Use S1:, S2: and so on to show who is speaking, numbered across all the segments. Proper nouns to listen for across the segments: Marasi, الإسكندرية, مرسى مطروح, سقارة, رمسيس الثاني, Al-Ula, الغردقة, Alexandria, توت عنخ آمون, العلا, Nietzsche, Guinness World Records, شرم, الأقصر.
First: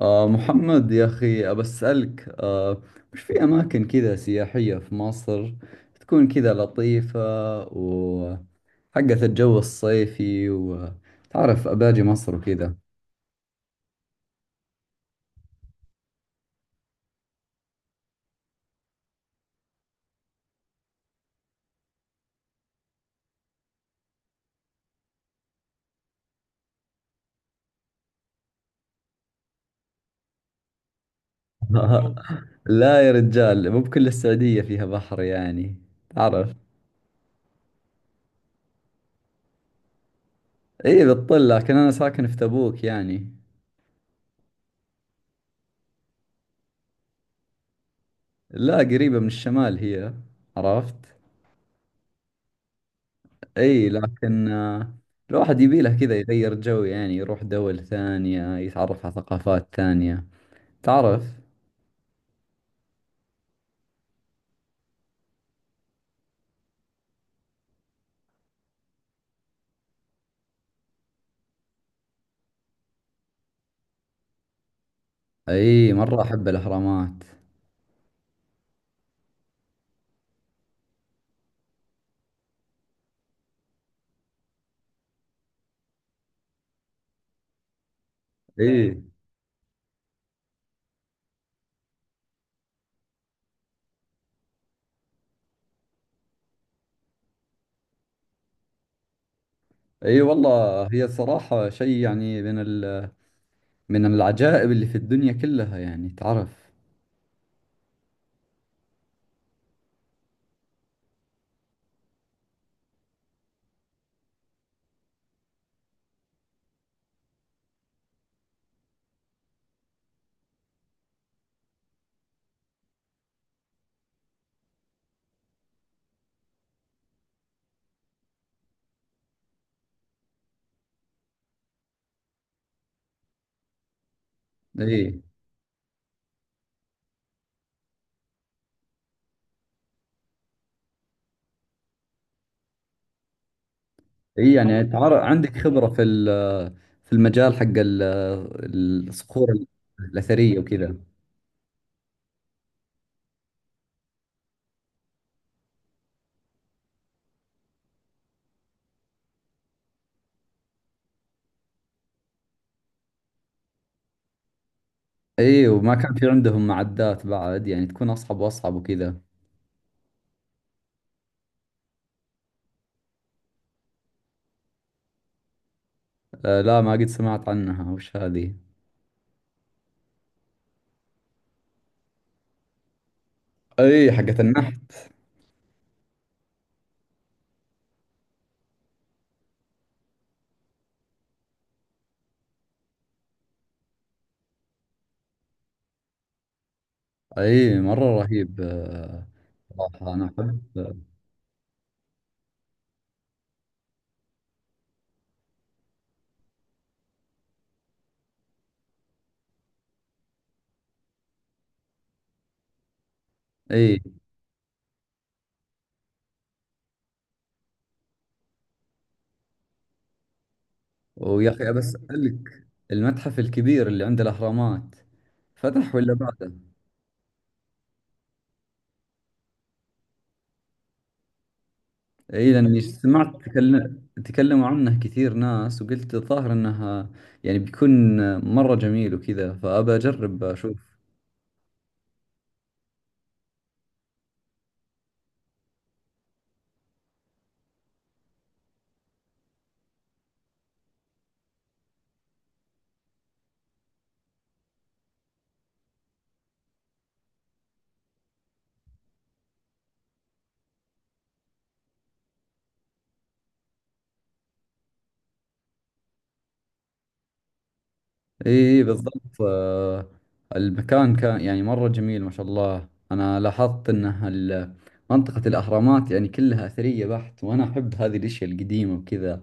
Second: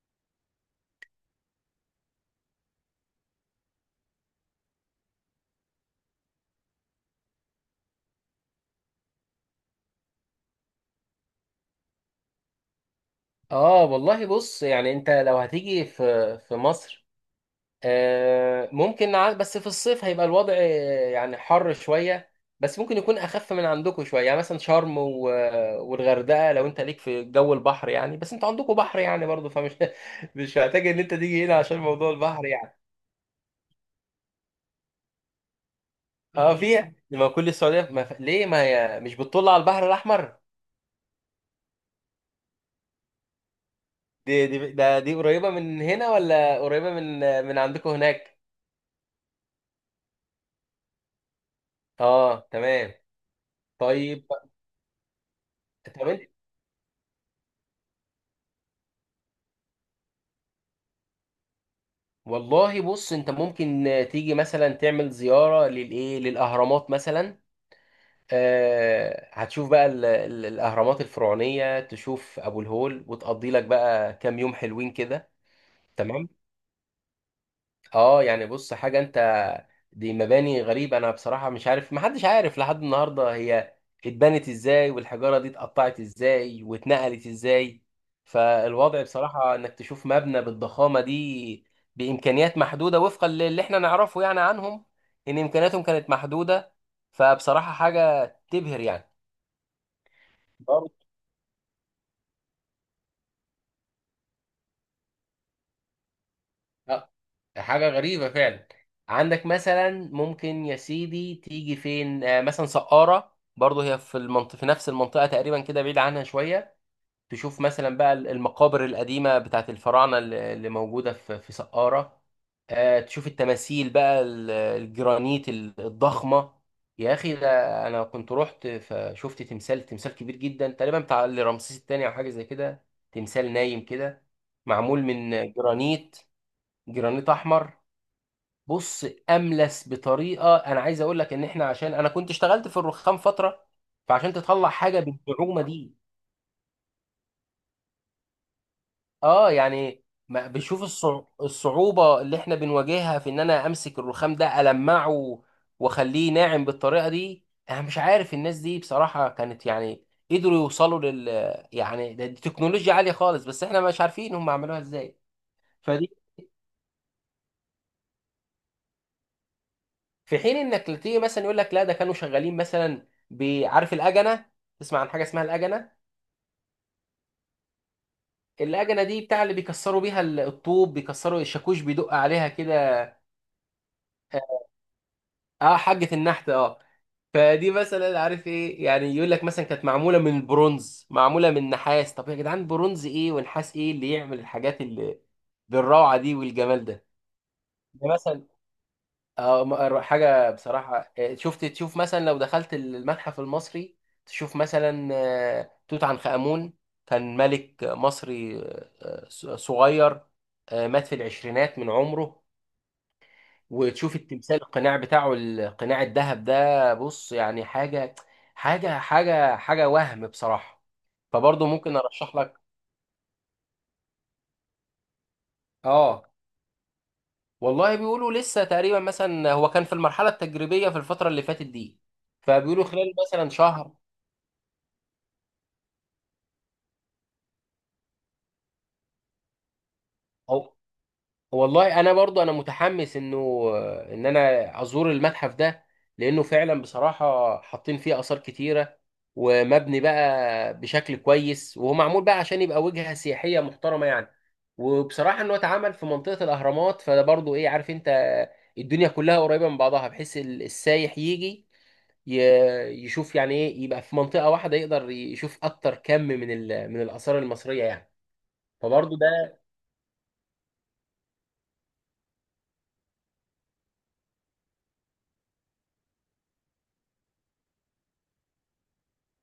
S1: محمد يا أخي أبسألك وش في أماكن كذا سياحية في مصر تكون كذا لطيفة، وحقت الجو الصيفي، وتعرف أباجي مصر وكذا.
S2: اه والله بص، يعني انت لو هتيجي في مصر ممكن بس في الصيف هيبقى الوضع يعني حر شويه. بس ممكن يكون اخف من عندكم شويه، يعني مثلا شرم والغردقه، لو انت ليك في جو البحر يعني. بس انتوا عندكم بحر يعني برضه، فمش مش محتاج ان انت تيجي هنا عشان موضوع البحر يعني.
S1: لا يا رجال، مو بكل السعودية فيها بحر يعني، تعرف.
S2: اه فيها، ما كل السعوديه ما ليه ما هي مش بتطل على البحر الاحمر؟
S1: إيه بتطل، لكن أنا ساكن في تبوك يعني.
S2: دي قريبه من هنا ولا قريبه من من عندكم هناك؟
S1: لا، قريبة من الشمال هي، عرفت.
S2: اه تمام.
S1: اي،
S2: طيب
S1: لكن الواحد يبي له
S2: طب
S1: كذا
S2: انت،
S1: يغير جو، يعني يروح دول ثانية يتعرف على ثقافات ثانية، تعرف.
S2: والله بص انت ممكن تيجي مثلا تعمل زيارة للاهرامات مثلا. آه هتشوف بقى الاهرامات الفرعونية، تشوف ابو الهول وتقضي لك بقى كام يوم حلوين كده.
S1: اي، مرة
S2: تمام.
S1: احب الاهرامات.
S2: اه يعني بص، حاجة انت دي مباني غريبة. انا بصراحة مش عارف، محدش عارف لحد النهاردة هي اتبنت ازاي والحجارة دي اتقطعت ازاي واتنقلت ازاي.
S1: اي،
S2: فالوضع بصراحة انك تشوف مبنى بالضخامة دي بامكانيات محدودة وفقا للي احنا نعرفه يعني عنهم، ان امكانياتهم كانت محدودة، فبصراحة حاجة تبهر يعني.
S1: اي، والله هي الصراحة شيء يعني من العجائب اللي في الدنيا كلها يعني، تعرف.
S2: لا، حاجة غريبة فعلا. عندك مثلا ممكن يا سيدي تيجي فين، مثلا سقارة برضه، هي في المنطقة في نفس المنطقة تقريبا كده، بعيد عنها شوية. تشوف مثلا بقى المقابر القديمة بتاعت الفراعنة اللي موجودة في سقارة. تشوف التماثيل بقى الجرانيت الضخمة. يا أخي ده أنا كنت رحت فشفت تمثال كبير جدا، تقريبا بتاع رمسيس التاني أو حاجة زي كده. تمثال نايم كده،
S1: اي،
S2: معمول من جرانيت، جرانيت احمر. بص، املس بطريقه انا عايز اقول لك ان احنا، عشان انا كنت اشتغلت في الرخام فتره، فعشان
S1: اي
S2: تطلع
S1: يعني،
S2: حاجه
S1: تعرف عندك
S2: بالصعوبه
S1: خبرة
S2: دي.
S1: في المجال حق
S2: اه
S1: الصخور
S2: يعني، ما
S1: الأثرية
S2: بشوف
S1: وكذا.
S2: الصعوبه اللي احنا بنواجهها في ان انا امسك الرخام ده المعه واخليه ناعم بالطريقه دي، انا مش عارف الناس دي بصراحه كانت يعني قدروا يوصلوا لل، يعني دي تكنولوجيا عاليه خالص، بس احنا مش عارفين هم عملوها ازاي.
S1: اي، وما كان في عندهم معدات بعد يعني، تكون اصعب واصعب وكذا.
S2: في حين انك تيجي مثلا يقول لك لا، ده كانوا شغالين مثلا بعارف الاجنه. تسمع عن حاجه اسمها الاجنه؟
S1: آه، لا، ما قد سمعت عنها، وش هذه؟
S2: الاجنه دي بتاع اللي بيكسروا بيها الطوب، بيكسروا الشاكوش بيدق عليها كده.
S1: اي، حقت
S2: اه،
S1: النحت.
S2: حاجه النحت اه. فدي مثلا عارف ايه يعني، يقول لك مثلا كانت معموله من البرونز، معموله من نحاس. طب يا جدعان، برونز ايه ونحاس ايه اللي يعمل الحاجات اللي بالروعه دي والجمال ده؟
S1: اي، مرة
S2: ده مثلا،
S1: رهيب.
S2: اه
S1: صراحة انا
S2: حاجة
S1: احب.
S2: بصراحة. شفت تشوف مثلا لو دخلت المتحف المصري، تشوف مثلا توت عنخ آمون، كان ملك مصري، صغير، مات في العشرينات من عمره،
S1: اي،
S2: وتشوف التمثال القناع بتاعه، القناع الذهب ده، بص يعني حاجة، حاجة وهم بصراحة.
S1: ويا
S2: فبرضه
S1: اخي ابى
S2: ممكن ارشح لك.
S1: اسالك، المتحف الكبير اللي عند الاهرامات فتح ولا
S2: اه
S1: بعده؟
S2: والله بيقولوا لسه، تقريبا مثلا هو كان في المرحلة التجريبية في الفترة اللي فاتت دي،
S1: اي، لاني
S2: فبيقولوا خلال
S1: سمعت
S2: مثلا شهر.
S1: تكلموا عنه كثير ناس، وقلت الظاهر انها يعني بيكون مرة جميل وكذا، فابى اجرب
S2: هو
S1: اشوف.
S2: والله انا برضو انا متحمس انه ان انا ازور المتحف ده، لانه فعلا بصراحه حاطين فيه اثار كتيره، ومبني بقى بشكل كويس، وهو معمول بقى عشان يبقى وجهه سياحيه محترمه يعني. وبصراحه انه اتعمل في منطقه الاهرامات، فده برضو ايه، عارف انت، الدنيا كلها قريبه من بعضها، بحيث السايح يجي ي- يشوف يعني ايه، يبقى في منطقه واحده يقدر يشوف اكتر كم من من الاثار المصريه يعني.
S1: اي
S2: فبرضو
S1: بالضبط
S2: ده.
S1: آه، المكان كان يعني مرة جميل ما شاء الله. انا لاحظت انه منطقة الاهرامات يعني كلها اثرية بحت، وانا احب هذه الاشياء القديمة وكذا.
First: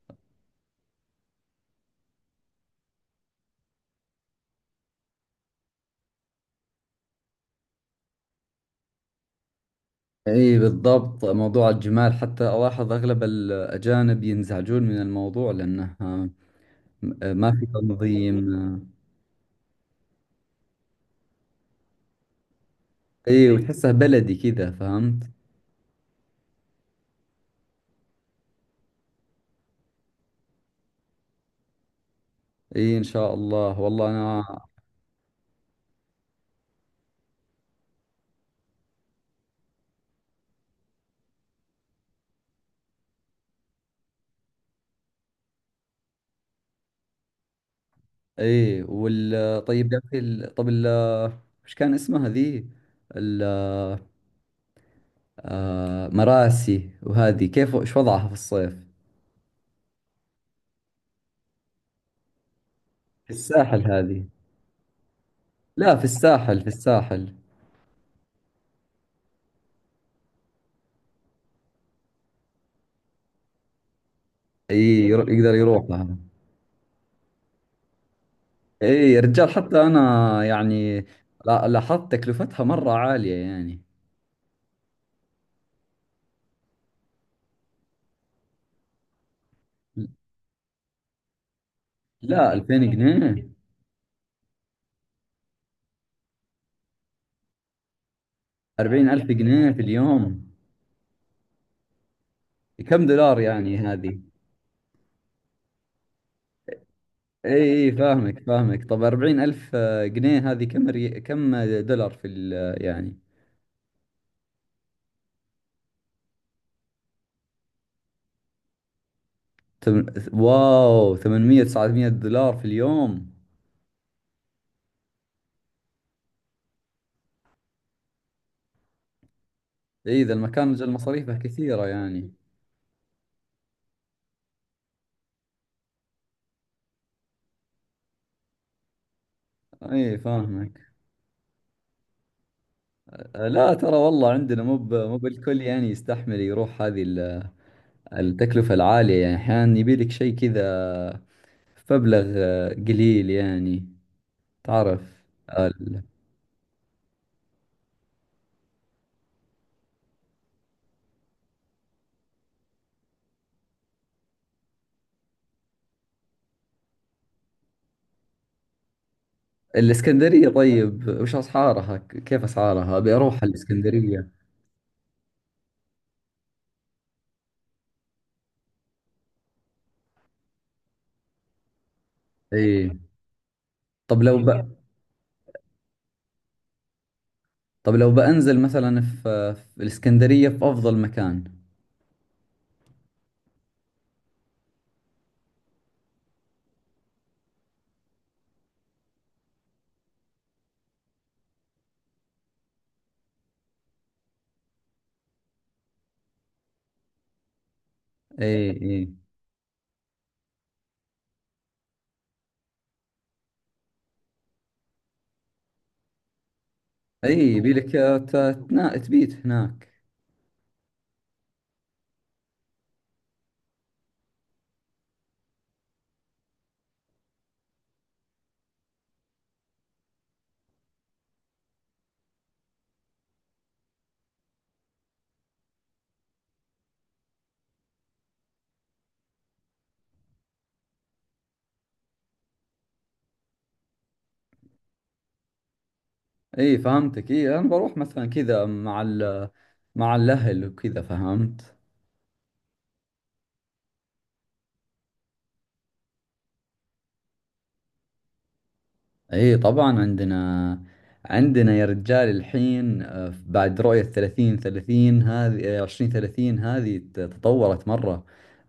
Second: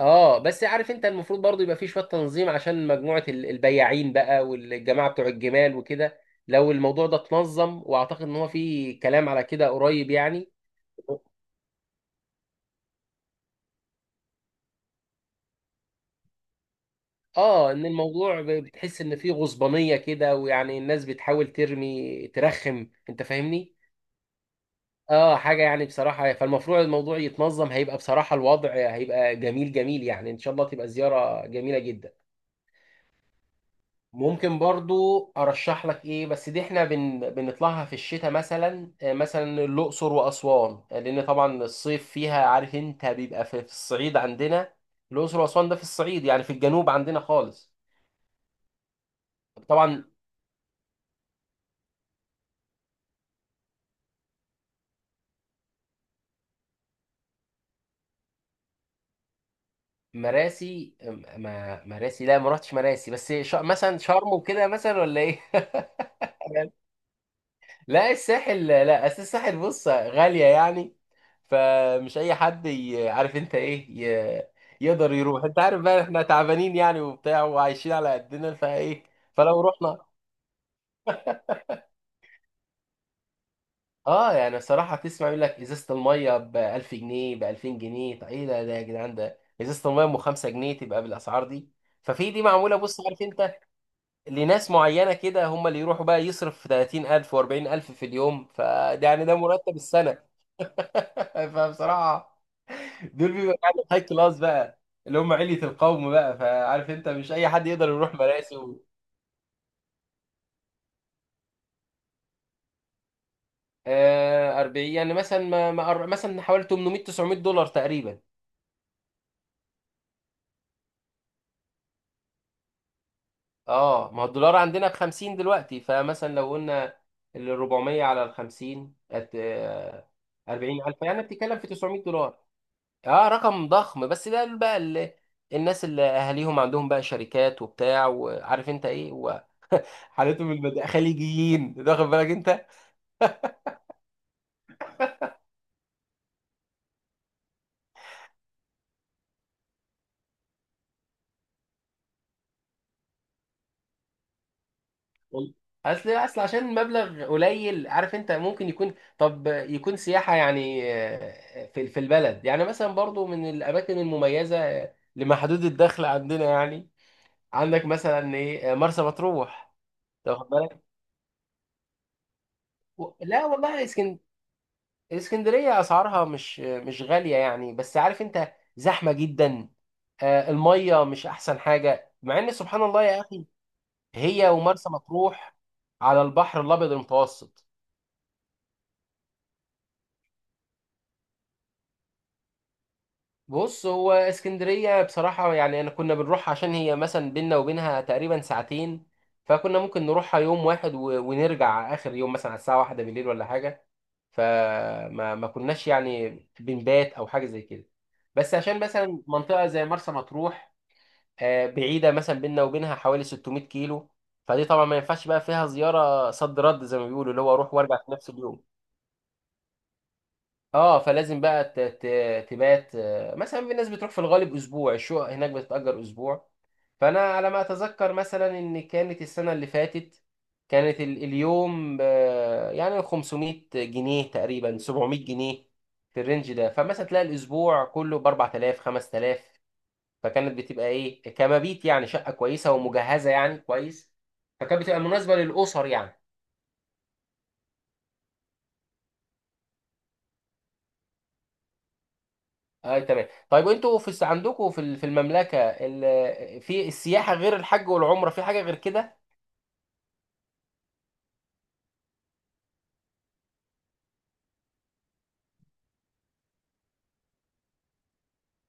S2: اه بس عارف انت، المفروض برضو يبقى فيه شويه تنظيم عشان مجموعه البياعين بقى والجماعه بتوع الجمال وكده. لو الموضوع ده اتنظم، واعتقد ان هو فيه كلام على كده قريب يعني.
S1: اي بالضبط، موضوع الجمال حتى الاحظ اغلب الاجانب ينزعجون من الموضوع لانه، ما في
S2: اه ان
S1: تنظيم.
S2: الموضوع بتحس ان فيه غصبانيه كده، ويعني الناس بتحاول ترمي ترخم، انت
S1: اي،
S2: فاهمني.
S1: وتحسه بلدي كذا، فهمت.
S2: اه حاجه يعني بصراحه، فالمفروض الموضوع يتنظم، هيبقى بصراحه الوضع هيبقى جميل يعني، ان شاء الله تبقى زياره جميله جدا.
S1: اي، ان شاء الله، والله
S2: ممكن
S1: انا.
S2: برضو ارشح لك ايه، بس دي احنا بنطلعها في الشتاء مثلا، مثلا الاقصر واسوان، لان طبعا الصيف فيها، عارف انت بيبقى في الصعيد عندنا. الاقصر واسوان ده في الصعيد، يعني في الجنوب عندنا خالص.
S1: اي، طيب يا
S2: طبعا.
S1: اخي، طب وش كان اسمها ذي، ال- مراسي، وهذه كيف ايش وضعها في الصيف؟
S2: مراسي ما مراسي لا، ما رحتش مراسي،
S1: في
S2: بس
S1: الساحل
S2: مثلا
S1: هذه.
S2: شرم وكده مثلا ولا ايه.
S1: لا، في الساحل في الساحل
S2: لا الساحل، لا أصل الساحل بص غالية يعني، فمش أي حد عارف أنت إيه ي-
S1: اي،
S2: يقدر يروح.
S1: يقدر
S2: أنت عارف
S1: يروح
S2: بقى
S1: لها.
S2: إحنا تعبانين يعني وبتاع وعايشين على قدنا، فإيه،
S1: اي، يا رجال،
S2: فلو
S1: حتى
S2: رحنا.
S1: انا يعني لاحظت تكلفتها مرة عالية يعني.
S2: آه يعني الصراحة تسمع يقول لك إزازة المية ب 1000 جنيه، ب 2000 جنيه، طب إيه ده؟ ده يا جدعان، ده إزازة المية أم 5 جنيه تبقى بالأسعار دي؟ ففي دي
S1: لا،
S2: معمولة،
S1: 2000
S2: بص عارف
S1: جنيه
S2: أنت، لناس معينة كده، هم اللي يروحوا بقى يصرف 30000 و40000 في اليوم. فده
S1: 40 ألف
S2: يعني ده
S1: جنيه
S2: مرتب
S1: في
S2: السنة.
S1: اليوم؟
S2: فبصراحة
S1: كم
S2: دول
S1: دولار
S2: بيبقى
S1: يعني
S2: قاعدين هاي
S1: هذه؟
S2: كلاس بقى، اللي هم علية القوم بقى. فعارف انت مش اي
S1: اي،
S2: حد يقدر
S1: اي،
S2: يروح
S1: فاهمك
S2: مراسي
S1: فاهمك.
S2: و...
S1: طب 40 ألف جنيه هذه كم دولار يعني
S2: آه 40 يعني مثلا، ما ما مثلا حوالي 800 900 دولار تقريبا.
S1: تم... واو، 800 900 دولار في اليوم!
S2: اه ما هو الدولار عندنا ب 50 دلوقتي، فمثلا لو قلنا ال 400 على ال 50 آه
S1: اي، ذا المكان اجل
S2: 40000 يعني
S1: مصاريفه
S2: بتتكلم في
S1: كثيرة
S2: 900
S1: يعني.
S2: دولار اه رقم ضخم، بس ده بقى اللي، الناس اللي اهاليهم عندهم بقى شركات وبتاع، وعارف انت ايه وحالتهم،
S1: اي، فاهمك
S2: خليجيين، واخد بالك انت.
S1: آه، لا، ترى والله عندنا مو بالكل يعني يستحمل يروح هذه التكلفة العالية، يعني احيانا يبي لك شيء كذا مبلغ قليل يعني، تعرف
S2: وال-
S1: آه، ال-
S2: اصل عشان المبلغ قليل، عارف انت ممكن يكون طب يكون سياحه يعني في البلد يعني، مثلا برضو من الاماكن المميزه لمحدود الدخل عندنا يعني. عندك مثلا ايه، مرسى مطروح. أنت
S1: الاسكندرية،
S2: واخد بالك.
S1: طيب وش اسعارها، كيف اسعارها؟ ابي اروح
S2: لا والله اسكن،
S1: الاسكندرية.
S2: اسكندريه اسعارها مش غاليه يعني، بس عارف انت زحمه جدا، الميه مش احسن حاجه، مع ان سبحان
S1: اي،
S2: الله يا اخي
S1: طب لو
S2: هي ومرسى مطروح على البحر الابيض المتوسط.
S1: طب لو بنزل مثلا في الاسكندرية في افضل مكان.
S2: بص هو اسكندرية بصراحة يعني، أنا كنا بنروح عشان هي مثلا بينا وبينها تقريبا ساعتين، فكنا ممكن نروحها يوم واحد ونرجع آخر يوم مثلا على الساعة واحدة بالليل ولا حاجة. فما ما كناش يعني بنبات أو حاجة زي كده.
S1: اي،
S2: بس عشان
S1: اي،
S2: مثلا منطقة زي مرسى مطروح، بعيدة، مثلا بينا وبينها حوالي 600 كيلو، فدي طبعا ما ينفعش بقى فيها زيارة صد رد زي ما بيقولوا،
S1: اي،
S2: اللي هو
S1: يبي
S2: أروح
S1: لك
S2: وأرجع في نفس اليوم.
S1: تبيت هناك.
S2: اه فلازم بقى تبات، مثلا في ناس بتروح في الغالب اسبوع، الشقق هناك بتتأجر اسبوع. فانا على ما اتذكر مثلا ان كانت السنه اللي فاتت كانت اليوم يعني 500 جنيه تقريبا، 700 جنيه في الرينج ده. فمثلا تلاقي الاسبوع كله ب 4000 5000، فكانت بتبقى ايه كمبيت يعني، شقه كويسه ومجهزه يعني كويس، فكانت بتبقى مناسبه للاسر يعني.
S1: اي، فهمتك. اي، انا بروح مثلا كذا مع الاهل وكذا، فهمت.
S2: اه تمام. طيب انتوا عندكم في المملكه في السياحه، غير الحج والعمره، في حاجه غير كده؟
S1: اي، طبعا عندنا يا رجال، الحين، بعد رؤية ثلاثين ثلاثين هذه، عشرين ثلاثين هذه تطورت مرة.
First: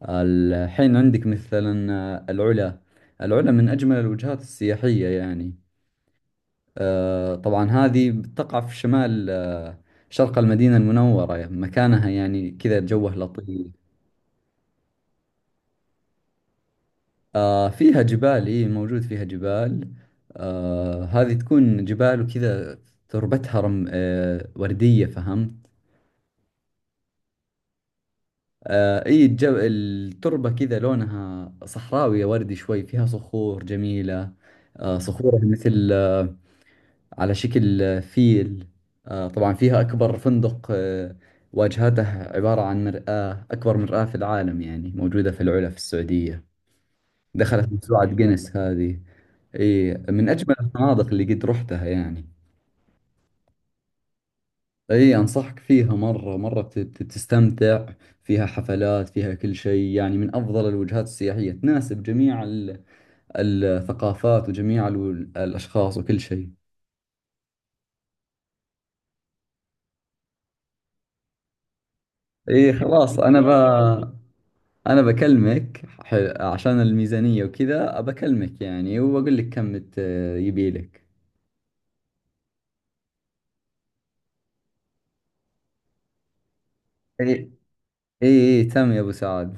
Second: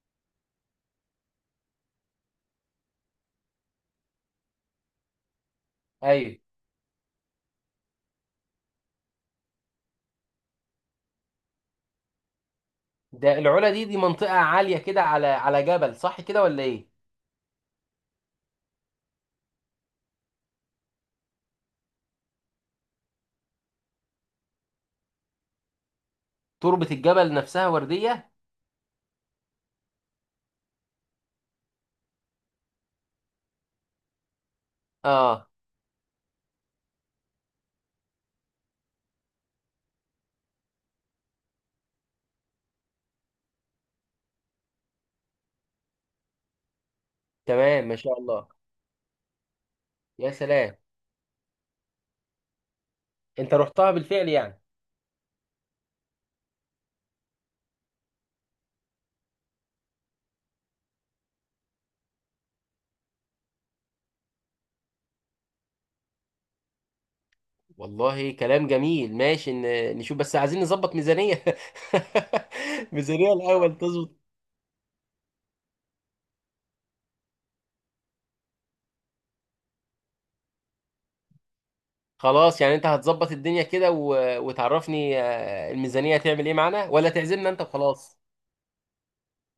S1: الحين عندك مثلا، العلا، العلا من أجمل الوجهات السياحية يعني.
S2: ايوه.
S1: طبعا هذه تقع في شمال شرق المدينة المنورة، مكانها يعني كذا جوه
S2: ده
S1: لطيف.
S2: العلا، دي منطقه عاليه كده على على جبل، صح كده ولا ايه؟
S1: آه، فيها جبال، إيه، موجود فيها جبال. آه، هذه تكون جبال وكذا. تربتها رم آه وردية، فهمت.
S2: تربه الجبل نفسها ورديه؟
S1: آه، إيه، التربة كذا لونها صحراوية، وردي شوي، فيها صخور جميلة. صخورها
S2: اه
S1: مثل على شكل فيل. طبعا فيها أكبر فندق واجهته عبارة عن مرآة، أكبر مرآة في العالم يعني، موجودة في العلا في السعودية، دخلت
S2: تمام ما
S1: موسوعة
S2: شاء الله.
S1: جينيس هذه. اي، من
S2: يا
S1: اجمل
S2: سلام،
S1: الفنادق اللي قد رحتها يعني.
S2: انت رحتها بالفعل يعني.
S1: اي، انصحك فيها، مرة مرة بتستمتع. فيها حفلات، فيها كل شيء يعني، من افضل الوجهات السياحية، تناسب جميع الثقافات وجميع الاشخاص وكل شيء.
S2: والله كلام جميل. ماشي، نشوف، بس عايزين نظبط ميزانيه.
S1: اي، خلاص،
S2: ميزانيه
S1: انا ب...
S2: الاول تظبط.
S1: انا بكلمك، عشان الميزانية وكذا بكلمك يعني، واقول لك كم يبي لك.
S2: خلاص يعني انت هتظبط الدنيا كده، و... وتعرفني الميزانيه هتعمل ايه معانا، ولا
S1: اي،
S2: تعزمنا انت وخلاص.
S1: اي، إي، تم يا ابو سعد.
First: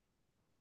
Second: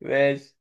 S2: ماشي.